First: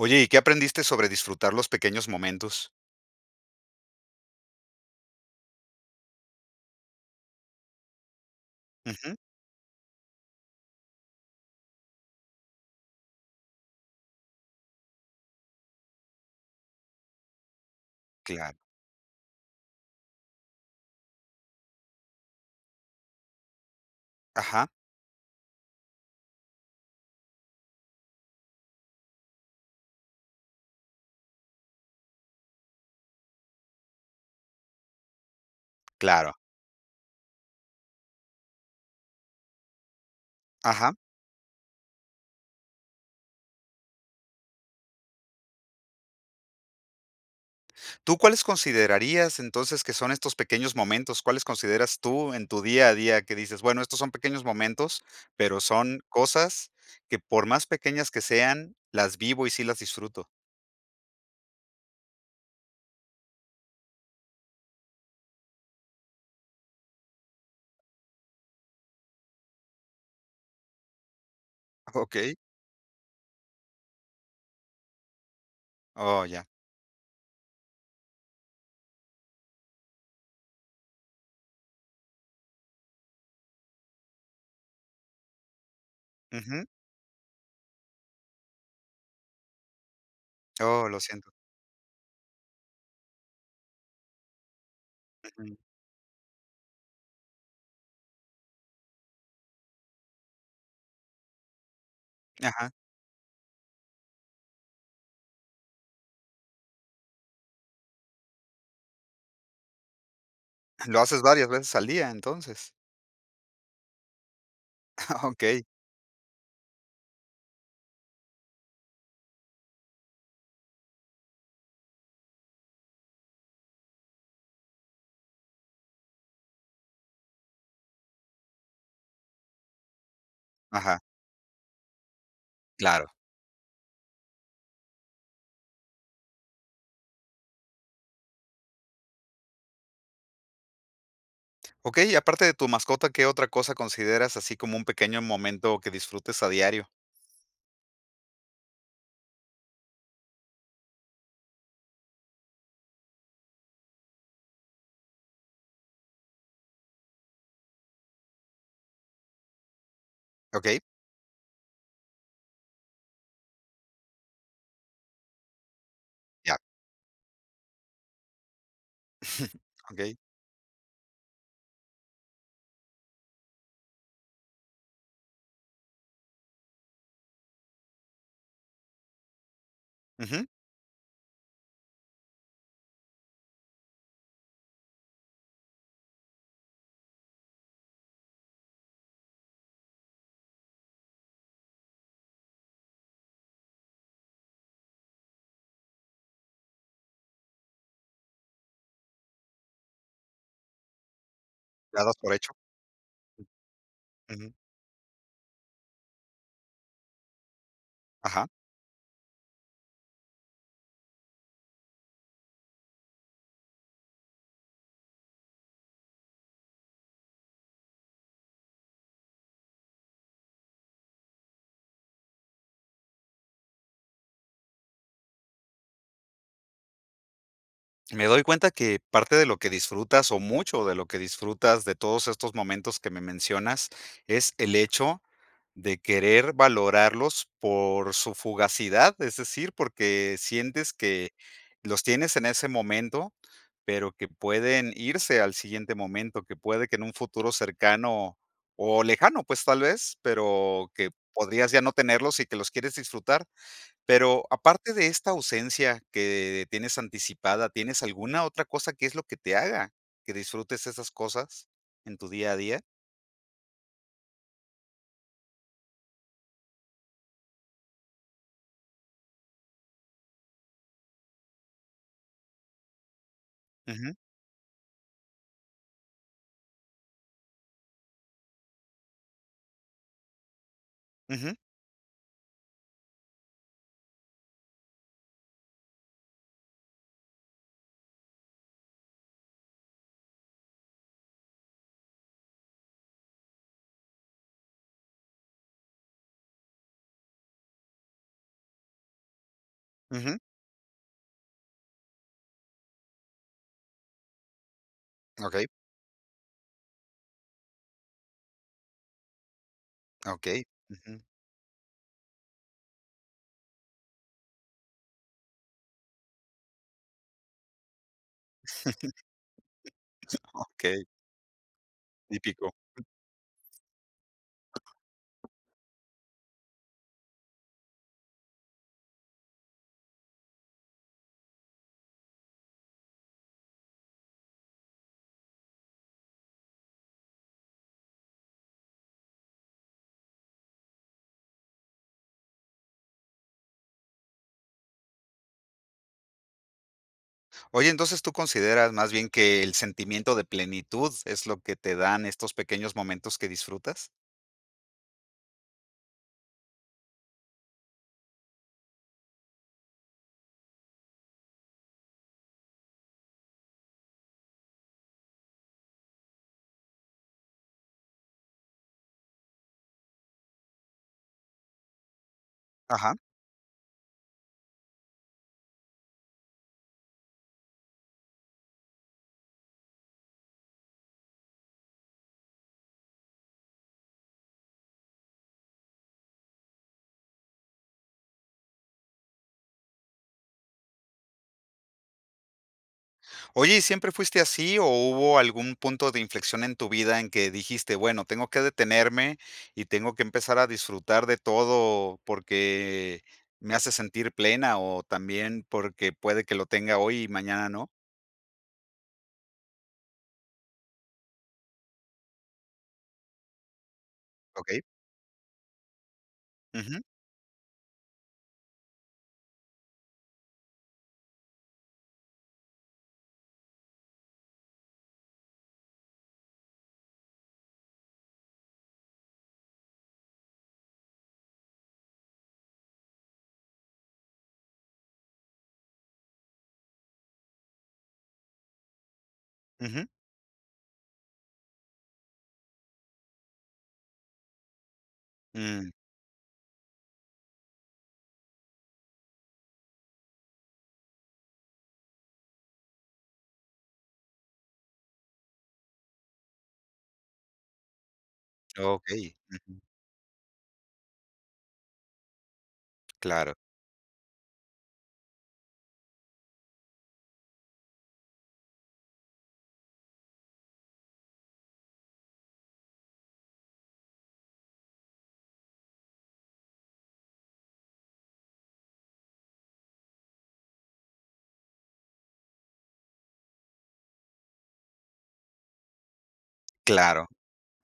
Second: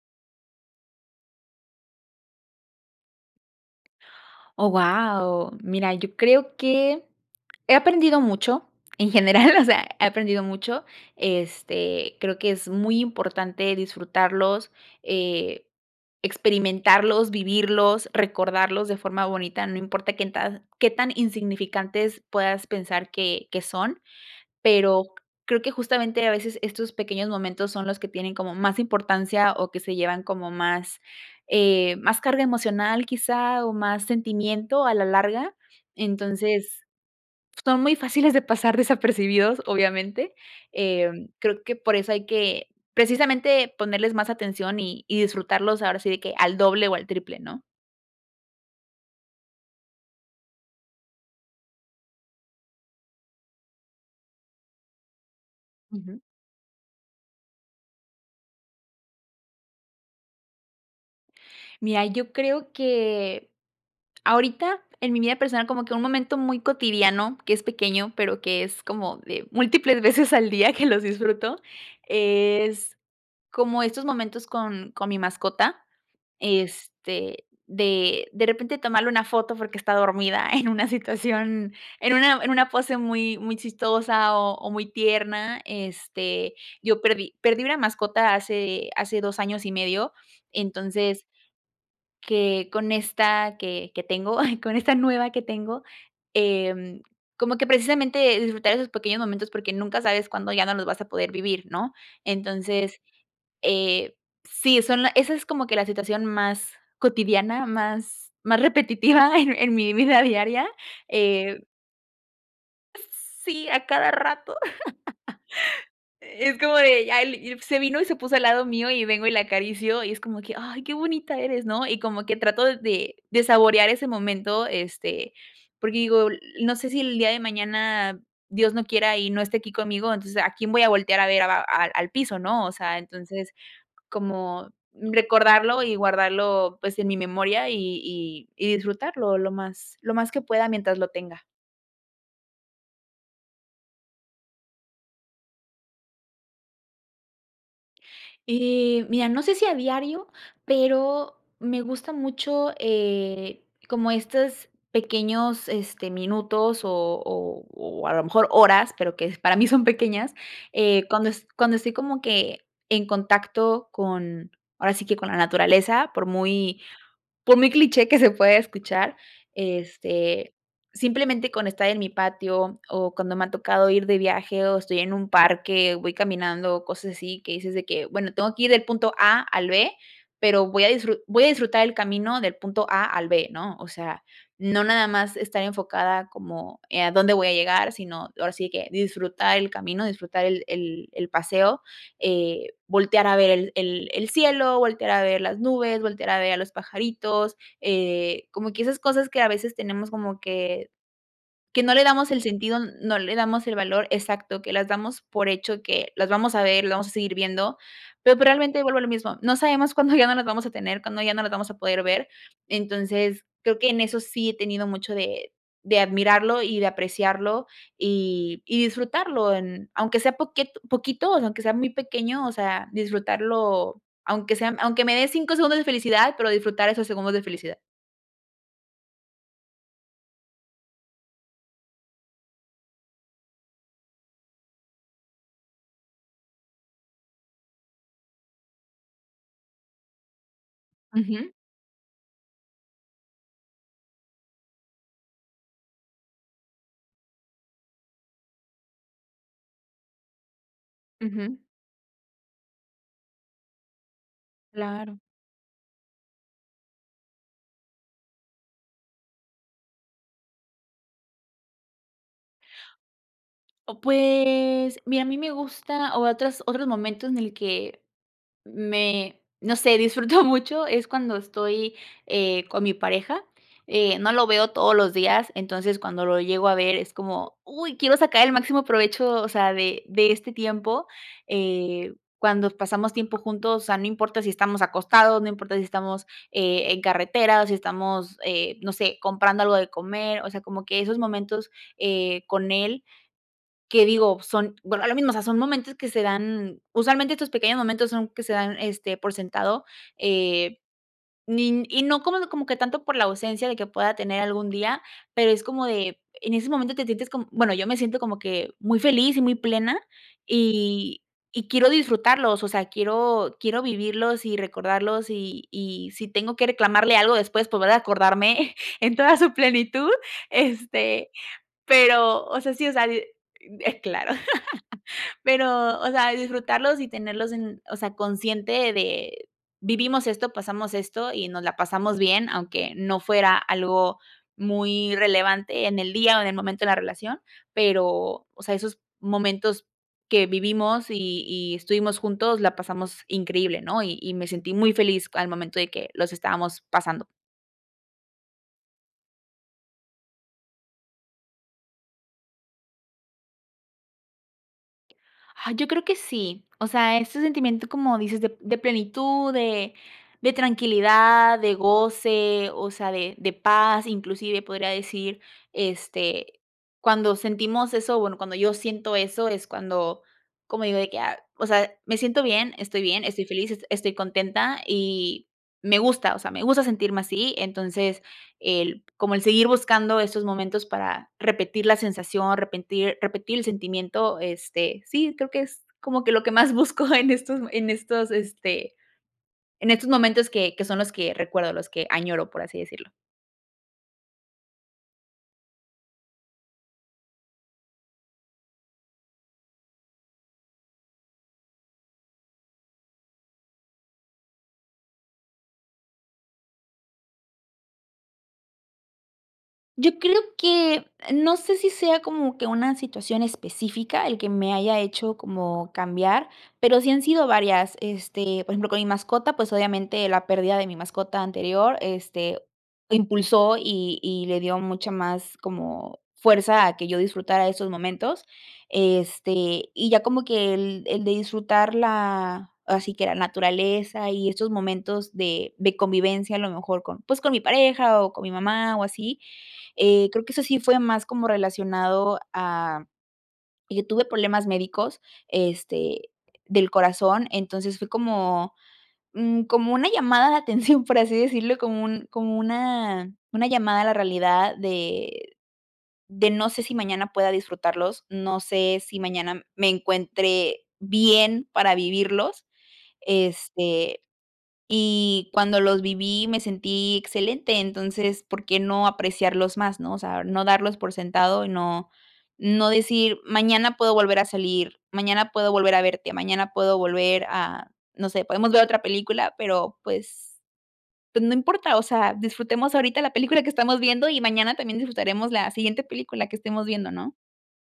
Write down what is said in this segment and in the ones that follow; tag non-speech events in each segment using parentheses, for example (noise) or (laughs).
Oye, ¿y qué aprendiste sobre disfrutar los pequeños momentos? ¡Oh, guau! Mira, yo creo que he aprendido mucho en Ujú. general, o sea, he aprendido mucho, este, creo que es muy importante disfrutarlos, eh, experimentarlos, vivirlos, Claro. recordarlos de forma bonita, no importa qué en ta qué tan insignificantes puedas pensar que que son. Ajá. Pero, creo que justamente a veces estos pequeños momentos son los que tienen como más importancia o que se llevan como más, eh, más carga emocional, quizá, o más sentimiento a la larga. Claro. Entonces, son muy fáciles de pasar desapercibidos, obviamente, Ajá. em, creo que por eso hay que, precisamente, ponerles más atención y y disfrutarlos, ahora sí de que, al doble o al triple, ¿no? ¿Tú cuáles considerarías entonces, que son estos pequeños momentos? ¿Cuáles consideras tú en tu día a día?, que dices: "Bueno, estos son pequeños momentos, pero son Ujú. cosas que por más pequeñas que sean las vivo y sí las disfruto". Mira, yo creo que, ahorita en mi vida personal, como que, un momento muy cotidiano que es pequeño, pero que es como de múltiples veces al día que los disfruto, Okey. es, como estos momentos con con mi mascota, Oh, ya. este, de de repente tomarle una foto porque está dormida en una situación en una en una pose muy, muy chistosa, o o muy tierna, este, Ujú. yo perdí perdí una mascota hace hace 2 años y medio, Oh, lo entonces siento. que con esta que que tengo, con esta nueva que Ujú. tengo, em, como que precisamente el disfrutar de esos pequeños momentos porque nunca sabes cuándo ya no los vas a poder vivir, ¿no?, Ajá. entonces, eh, sí, son la esa es como que la situación más cotidiana, más más repetitiva en mi vida diaria, ¿Lo haces varias eh veces al día, entonces? Sí, a cada rato, (chuckles) Okey. (laughs) es como de ya al ip se vino y se puso al lado mío y vengo y la acaricio y es como que: "Ay, qué bonita eres", ¿no?, y como que trato de de saborear ese momento, este, porque digo, l no sé si el día de mañana, Dios no quiera y no esté aquí conmigo, entonces, ¿a quién voy a Ajá. voltear a ver? a al al piso, ¿no?, o sea, Claro. entonces como recordarlo y guardarlo, pues, en mi memoria y y y disfrutarlo lo más lo más que pueda mientras lo tenga. Okey, y aparte de tu mascota, ¿qué otra cosa consideras así como un pequeño momento que disfrutes a diario? Y, mira, no sé si a diario, pero me gusta mucho, eh, como estos pequeños, este, minutos o o o a lo mejor horas, pero que para mí son pequeñas, Okey. eh, cuando es cuando estoy como que, en contacto con ahora sí que con la naturaleza, por Ya. muy por muy cliché que se pueda escuchar, (chuckles) Okey. este, simplemente con estar en mi patio, o cuando me ha tocado ir de viaje o estoy en un parque o voy caminando, cosas así, que dices de que: "Bueno, tengo que ir del punto A al B, Ujú. pero voy a disfru voy a disfrutar el camino del punto A al B", ¿no? O sea, no nada más estar enfocada como, eh, a dónde voy a llegar, sino ahora sí que, disfrutar el camino, disfrutar el el el paseo, eh, voltear a ver el el el cielo, voltear a ver las nubes, voltear a ver a los pajaritos, eh, como que esas cosas, que a veces tenemos como que que no le Dados damos por el hecho. sentido, no le damos el valor Ujú. Exacto, que las damos por hecho que, las vamos a ver, lo vamos a seguir viendo, pero pues Ajá. realmente vuelvo a lo mismo, no sabemos cuándo ya no las vamos a tener, cuando ya no las vamos a poder ver, entonces creo que en eso sí he tenido mucho de de admirarlo y de apreciarlo, y y disfrutarlo, en aunque sea poquet poquito, aunque sea muy pequeño, o sea, disfrutarlo, aunque sean aunque me de 5 segundos de felicidad, pero disfrutar esos segundos de felicidad. Me doy cuenta que parte de lo que disfrutas, o mucho de lo que disfrutas de todos estos momentos que me mencionas, es el hecho de querer valorarlos por su fugacidad, es decir, porque sientes que Ujú. los tienes en ese momento, pero que pueden irse al siguiente momento, que puede que en un futuro cercano o lejano, pues tal vez, pero que Ujú. podrías ya no tenerlos y que los quieres disfrutar. Pero aparte de Claro. esta ausencia que tienes anticipada, ¿tienes alguna otra cosa que es lo que te haga que disfrutes esas cosas en tu día a día? O pues mira, a mí me gusta o otras otros momentos en el que me no sé, disfruto mucho, es cuando estoy, eh, con mi pareja, Ujú. eh, no lo veo todos los días, entonces, cuando lo llego a ver es como, uy, quiero sacar el máximo provecho o sea, de de este tiempo, Ujú. eh, cuando pasamos tiempo juntos, o sea, no importa si estamos acostados, no importa si estamos, eh, en carretera o si estamos, eh, no sé, comprando algo de comer, o sea, como que esos momentos, eh, con él, que digo son bueno, lo mismo, o sea, son momentos que se dan usualmente estos pequeños momentos son que se dan, este, por sentado, Ujú. eh, ni y no como como que tanto por la ausencia de que pueda tener algún día. Pero es Okey. como de en ese momento te sientes como bueno, yo me siento como que muy feliz y muy plena Ah, okey. Ujú. y y quiero disfrutarlos, o sea, quiero quiero vivirlos y recordarlos y y si tengo que reclamarle algo después, volver a acordarme (chuckles) en toda su plenitud, (chuckles) Okey. este, pero o sea, Típico. sí, o sea d eh, claro, (chuckles) pero o sea, disfrutarlos y tenerlos en, o sea, consciente de vivimos esto, pasamos esto y nos la pasamos bien, aunque no fuera algo muy relevante en el día o en el momento de la relación. Pero, o sea, esos momentos que vivimos y y estuvimos juntos, la pasamos increíble, ¿no? Y y me sentí muy feliz al momento de que los estábamos pasando. Oye, entonces, ¿tú consideras más bien que el sentimiento de plenitud es lo que te dan estos pequeños momentos que disfrutas? Ah, yo creo que sí. O sea, ese sentimiento, como dices de de plenitud, de de tranquilidad, de goce, o sea, de de paz. Inclusive podría decir, este, cuando sentimos eso, bueno, cuando yo siento eso, es cuando como digo de que: "Ah, o sea, me siento bien, estoy Ajá. bien, estoy feliz, es estoy contenta", y, me gusta, o sea, me gusta sentirme así, entonces, el como el seguir buscando estos momentos para repetir la sensación, repentir repetir el sentimiento, este, sí, creo que es como que lo que más busco en estos en estos, este, en estos momentos que que son los que recuerdo, los que añoro, por así decirlo. Oye, ¿y siempre fuiste así o hubo algún punto de inflexión en tu vida en que dijiste: "Bueno, tengo que detenerme y tengo que empezar a disfrutar de todo porque me hace sentir plena o también porque puede que lo tenga hoy y mañana no"? Yo creo que no sé si sea como que una situación específica el que me Okey. haya hecho como cambiar, pero Ujú. sí han sido varias, este, por ejemplo, con mi mascota, pues obviamente la pérdida de mi mascota anterior, este, lo impulsó y y le dio mucha más como fuerza a que yo disfrutara de esos momentos, este, y ya como que el el de disfrutar la así que la naturaleza y estos momentos de de convivencia, a lo mejor con pues con mi pareja o con mi mamá o así, Ujú. eh, creo que eso sí fue más como relacionado a Yo tuve problemas médicos, Mm. este, del corazón, entonces fue como, mm, como una llamada de atención, por así decirlo, como un como una una llamada a la realidad de de no sé si mañana pueda disfrutarlos, no sé si Okey, mañana ujú. me encuentre bien para vivirlos, Claro. este, y cuando los viví, me sentí excelente, entonces, ¿por qué no apreciarlos más?, ¿no?, o sea, no darlos por sentado y no no decir: "Mañana puedo volver a salir, mañana puedo volver a verte, mañana puedo volver a no sé, podemos ver otra película, pero pues pues no importa", o sea, disfrutemos ahorita la película que estamos viendo y mañana también disfrutaremos la siguiente película que estemos viendo, Claro. ¿no?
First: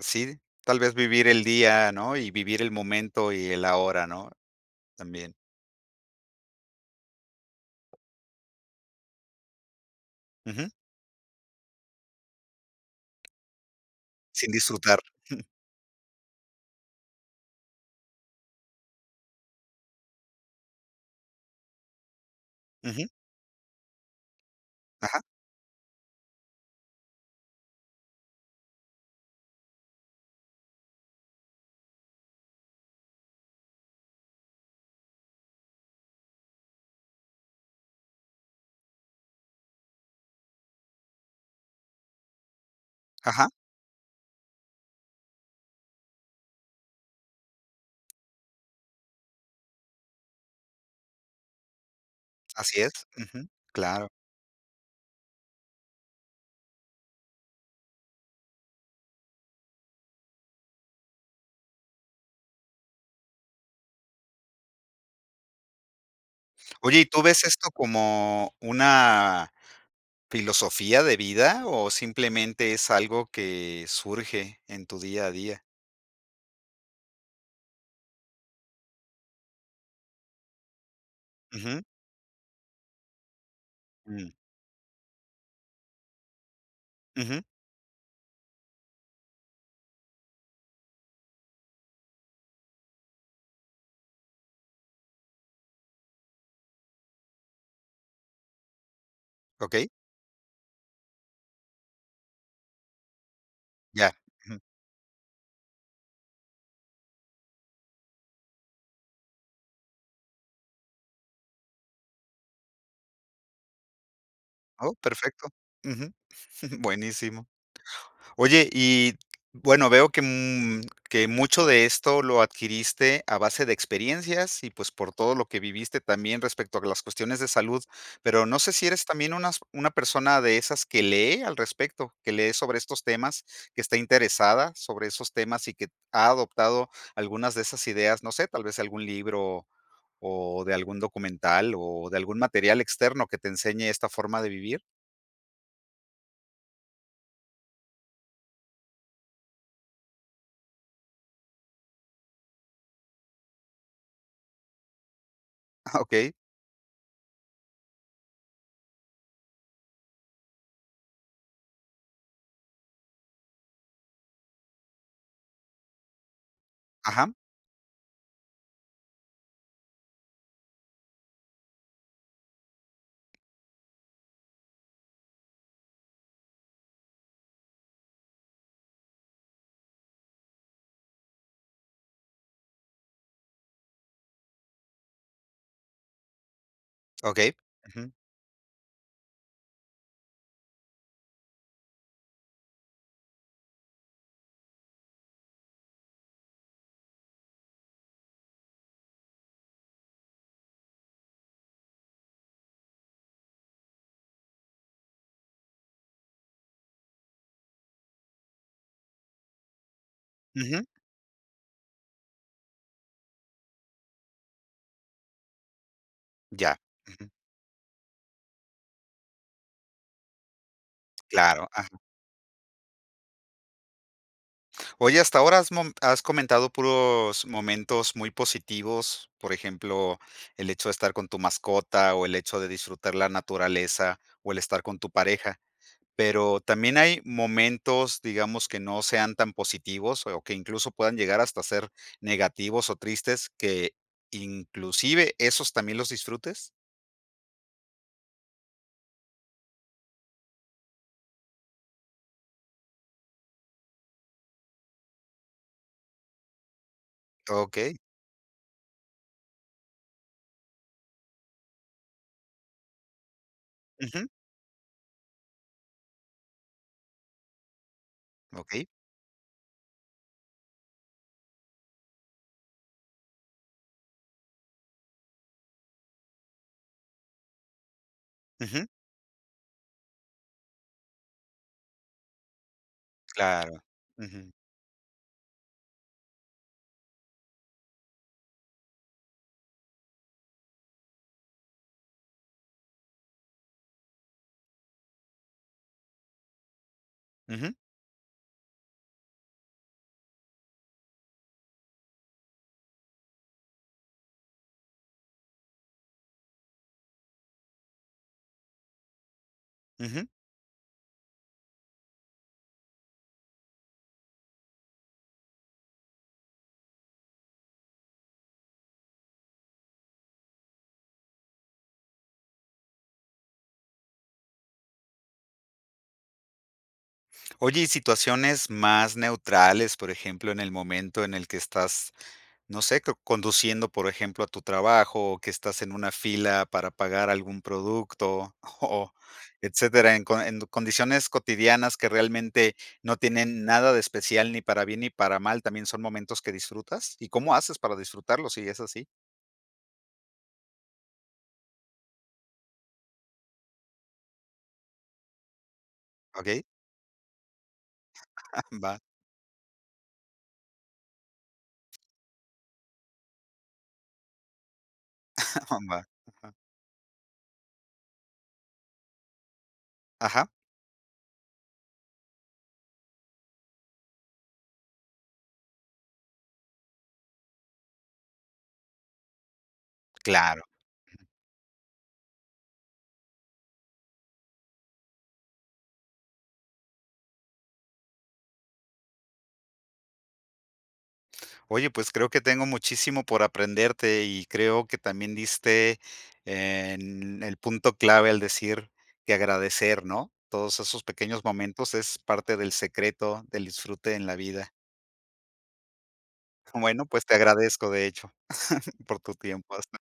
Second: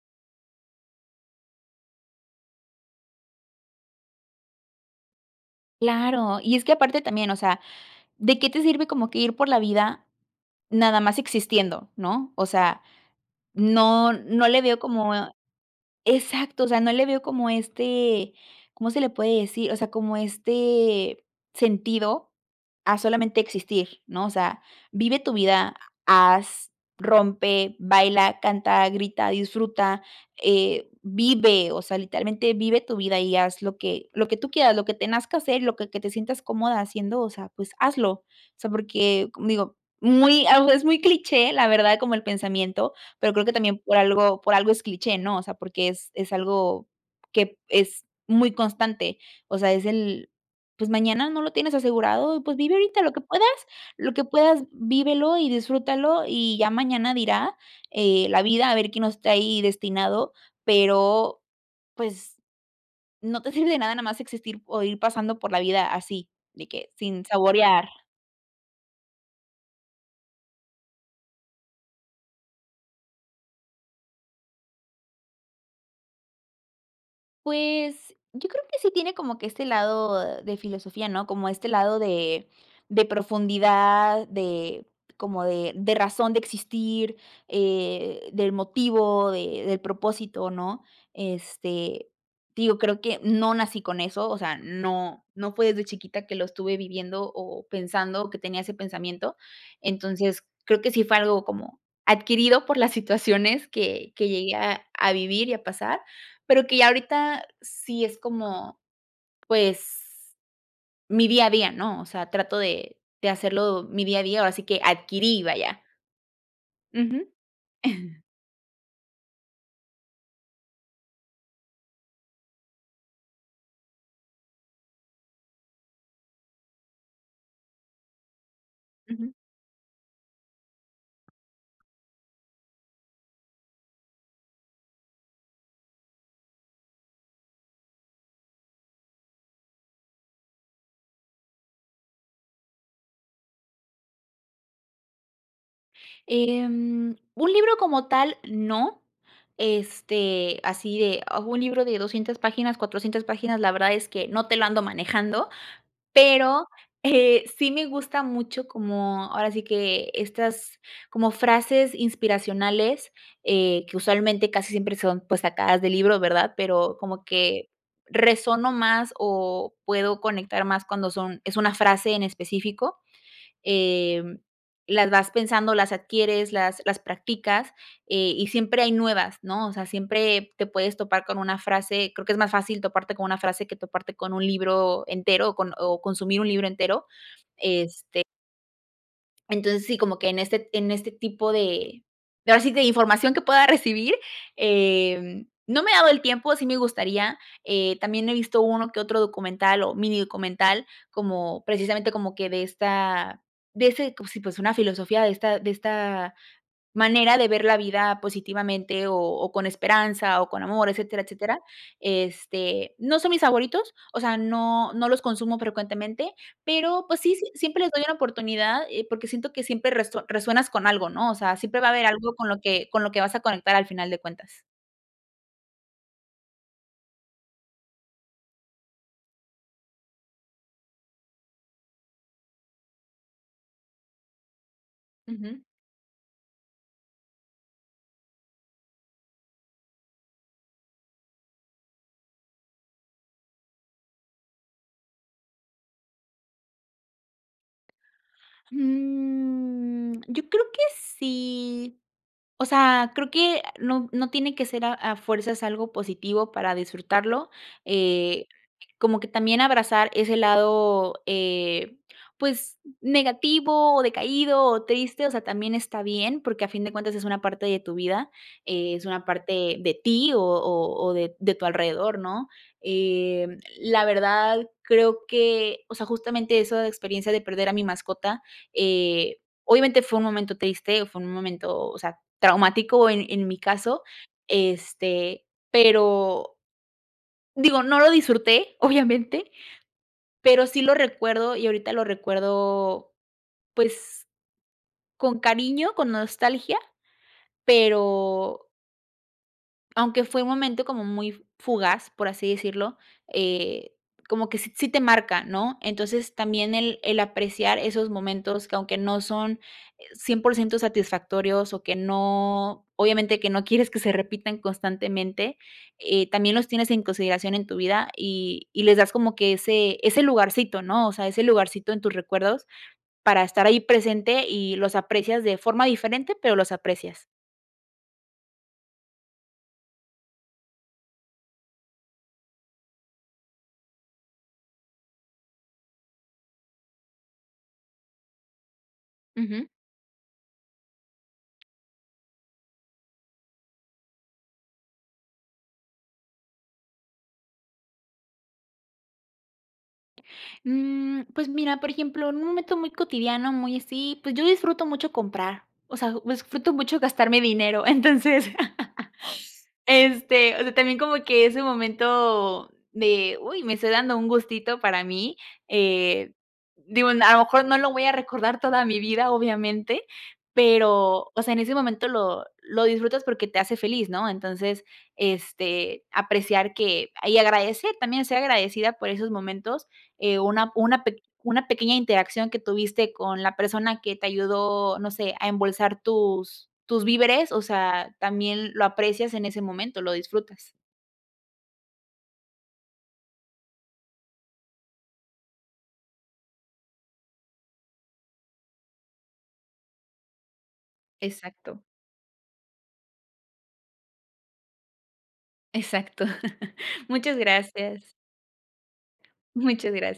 Sí, tal vez vivir el día, ¿no?, y vivir el momento y el ahora, ¿no?, también. Claro, y es que aparte, también, o sea, ¿de qué te sirve como que ir por la vida Ujú. nada más existiendo, no?, o sea, no no Sin le veo disfrutar, como, eh jum. exacto. O sea, no le veo como, este ¿cómo se le puede decir?, o sea, como este sentido, a Ujú. solamente existir, ¿no? O sea, vive Ajá. tu vida, ha haz, rompe, baila, canta, grita, disfruta, eh, vive, o sea, literalmente vive tu vida y haz lo que lo que tú quieras, lo que nazca que hacer y lo que que te sientas cómoda haciendo, o sea, pues, hazlo. O sea, porque com digo, muy ah, u es muy cliché, la verdad, como el pensamiento, pero creo Ajá. que también por algo por algo es cliché, ¿no?, o sea, porque es es algo que es muy constante, o sea, es el, pues, mañana no lo tienes asegurado, pues, vive Así es, ahorita lo que puedas, ujú, claro. lo que puedas, vívelo y disfrútalo y ya mañana dirá, eh, la vida a ver qué nos trae destinado, pero, pues, no te sirve de nada nomás existir o ir pasando por la vida así, de que, Oye, ¿y tú sin ves esto saborear. como una filosofía de vida o simplemente es algo que surge en tu día a día? Pues yo creo que sí tiene como que este lado de filosofía, ¿no? Como este Ujú. lado de de profundidad Mm. de como de de razón de existir, Ujú. eh, del motivo, de del propósito, ¿no?, este, digo, creo que no nací con eso, o sea, no no fue desde chiquita que lo estuve viviendo o pensando, o que tenía ese pensamiento, Okey. entonces, creo que sí fue algo como adquirido por las situaciones que Ya, que llegué ujú. a a vivir y a pasar pero que ya ahorita sí es como, pues, mi día a día, ¿no? O sea, trato de de hacerlo mi día a día, ahora sí que, Oh, adquirí, perfecto. vaya. Ujú. (chuckles) Ujú. Buenísimo. (chuckles) Oye, y bueno, veo que, mm, que mucho de esto lo adquiriste a base de experiencias y pues por todo lo que viviste también respecto a las cuestiones de salud, pero no sé si eres Ujú. también unas una persona de esas que lee al respecto, que lee sobre estos temas, que está interesada sobre esos temas y que ha adoptado algunas de esas ideas, no sé, tal vez algún libro o de algún documental o de algún material externo que te enseñe esta forma de vivir. Em, un libro como tal, no, este, así de a un libro de 200 páginas, 400 páginas, la verdad es que no te lo ando manejando, Ah, okey. pero, eh, sí, me gusta mucho como ahora sí que, estas, como frases inspiracionales, eh, que usualmente, casi siempre, son pues sacadas de libro, ¿verdad? Pero como Ajá. que, resueno más o puedo conectar más cuando son es una frase en específico, em, las vas pensando, las adquieres, las las practicas, eh, y siempre hay nuevas, ¿no? O sea, siempre te puedes topar con una frase creo que es más fácil toparte con una frase que toparte con un libro entero o con o consumir un libro entero, Okey, ujú. este entonces sí, como que en este en este tipo de de, ahora sí, de información que pueda recibir, em, no me ha dado el tiempo, sí, me gustaría, eh, también he visto uno que otro documental o minidocumental como precisamente como que de esta de ese cos y pues una filosofía de esta de esta manera de ver la vida positivamente o o con esperanza o con Ujú. amor, etcétera, etcétera, este, no son mis favoritos, o sea, no no los consumo frecuentemente, Ya, pero pues ujú. sí sí s siempre les doy una oportunidad, eh, porque siento que siempre reso resuenas con algo, ¿no? O sea, Claro, siempre va a ajá. haber algo con lo que con lo que vas a conectar al final de cuentas. Oye, hasta ahora has mom has comentado puros momentos muy positivos, por ejemplo, el hecho de estar con tu mascota o el hecho de disfrutar la naturaleza o el estar con tu pareja, Ujú. pero también, ¿hay momentos, digamos que no sean tan positivos o que incluso puedan llegar hasta a ser negativos o tristes, que inclusive esos también los disfrutes? Mm, yo creo que sí, o sea, creo que no no tiene que ser a a fuerzas algo positivo para disfrutarlo, Okey. eh, como que también abrazar ese lado, eh, pues negativo o Ujú. decaído o triste, o sea, también está bien, porque a fin de cuentas es una parte de tu vida, Okey. eh, es una parte de ti o o o de de tu alrededor, ¿no?, eh, la verdad, creo que, o sea, justamente eso de experiencia de perder a mi mascota, Ujú. eh, obviamente fue un momento triste, fue un momento, o sea, traumático, eh, en mi Claro, caso, ujú. este, pero digo, no lo disfruté obviamente, pero sí lo recuerdo. y ahorita lo recuerdo, pues, con cariño, con nostalgia, Ujú. pero aunque fue un momento como muy fugaz, por así decirlo, eh, como que sí sí te marca, ¿no?, entonces también el el apreciar esos momentos que aunque no son Ujú. 100% satisfactorios o que no obviamente que no quieres que se repitan constantemente, eh, también los tienes en consideración en tu vida y y les das como que ese ese lugarcito, ¿no?, o sea, ese lugarcito en tus recuerdos para estar ahí presente y los aprecias, de forma diferente, pero los aprecias. Oye y situaciones más neutrales, por ejemplo, en el momento en el que estás, no sé, co conduciendo, por ejemplo, a tu trabajo o que estás en una fila para pagar algún producto o Ujú. etcétera, en co en condiciones cotidianas que realmente no tienen nada de especial ni para bien ni para mal, ¿también son momentos que disfrutas?, ¿y cómo haces para disfrutarlo, si es así? Mm, pues mira, por ejemplo, en un momento muy cotidiano, muy así, pues yo disfruto mucho comprar, o sea, Okey. disfruto mucho gastarme dinero, entonces, (chuckles) Va. (laughs) este, o sea, también como que ese momento de: "Uy, me estoy dando un gustito para mí", (chuckles) Va. eh, Ajá. digo, a lo mejor no lo voy a recordar toda mi vida, obviamente, Ajá. pero, o sea, en ese momento lo lo disfrutas porque te hace feliz, ¿no?, entonces, este, apreciar que y agradecer, también ser agradecida por esos momentos, eh, Claro. una una pe una pequeña interacción que tuviste con la persona que te ayudó, no sé, a embolsar tus tus víveres, o sea, también lo aprecias en ese momento, lo disfrutas. Oye, pues creo que tengo muchísimo por aprenderte y creo que también diste en el punto clave, al decir que agradecer, ¿no?, todos esos pequeños Exacto. momentos es parte del secreto del disfrute en la vida. Exacto. (chuckles) Bueno, pues te Muchas agradezco, de gracias. hecho, (chuckles) por tu tiempo Muchas hasta. gracias.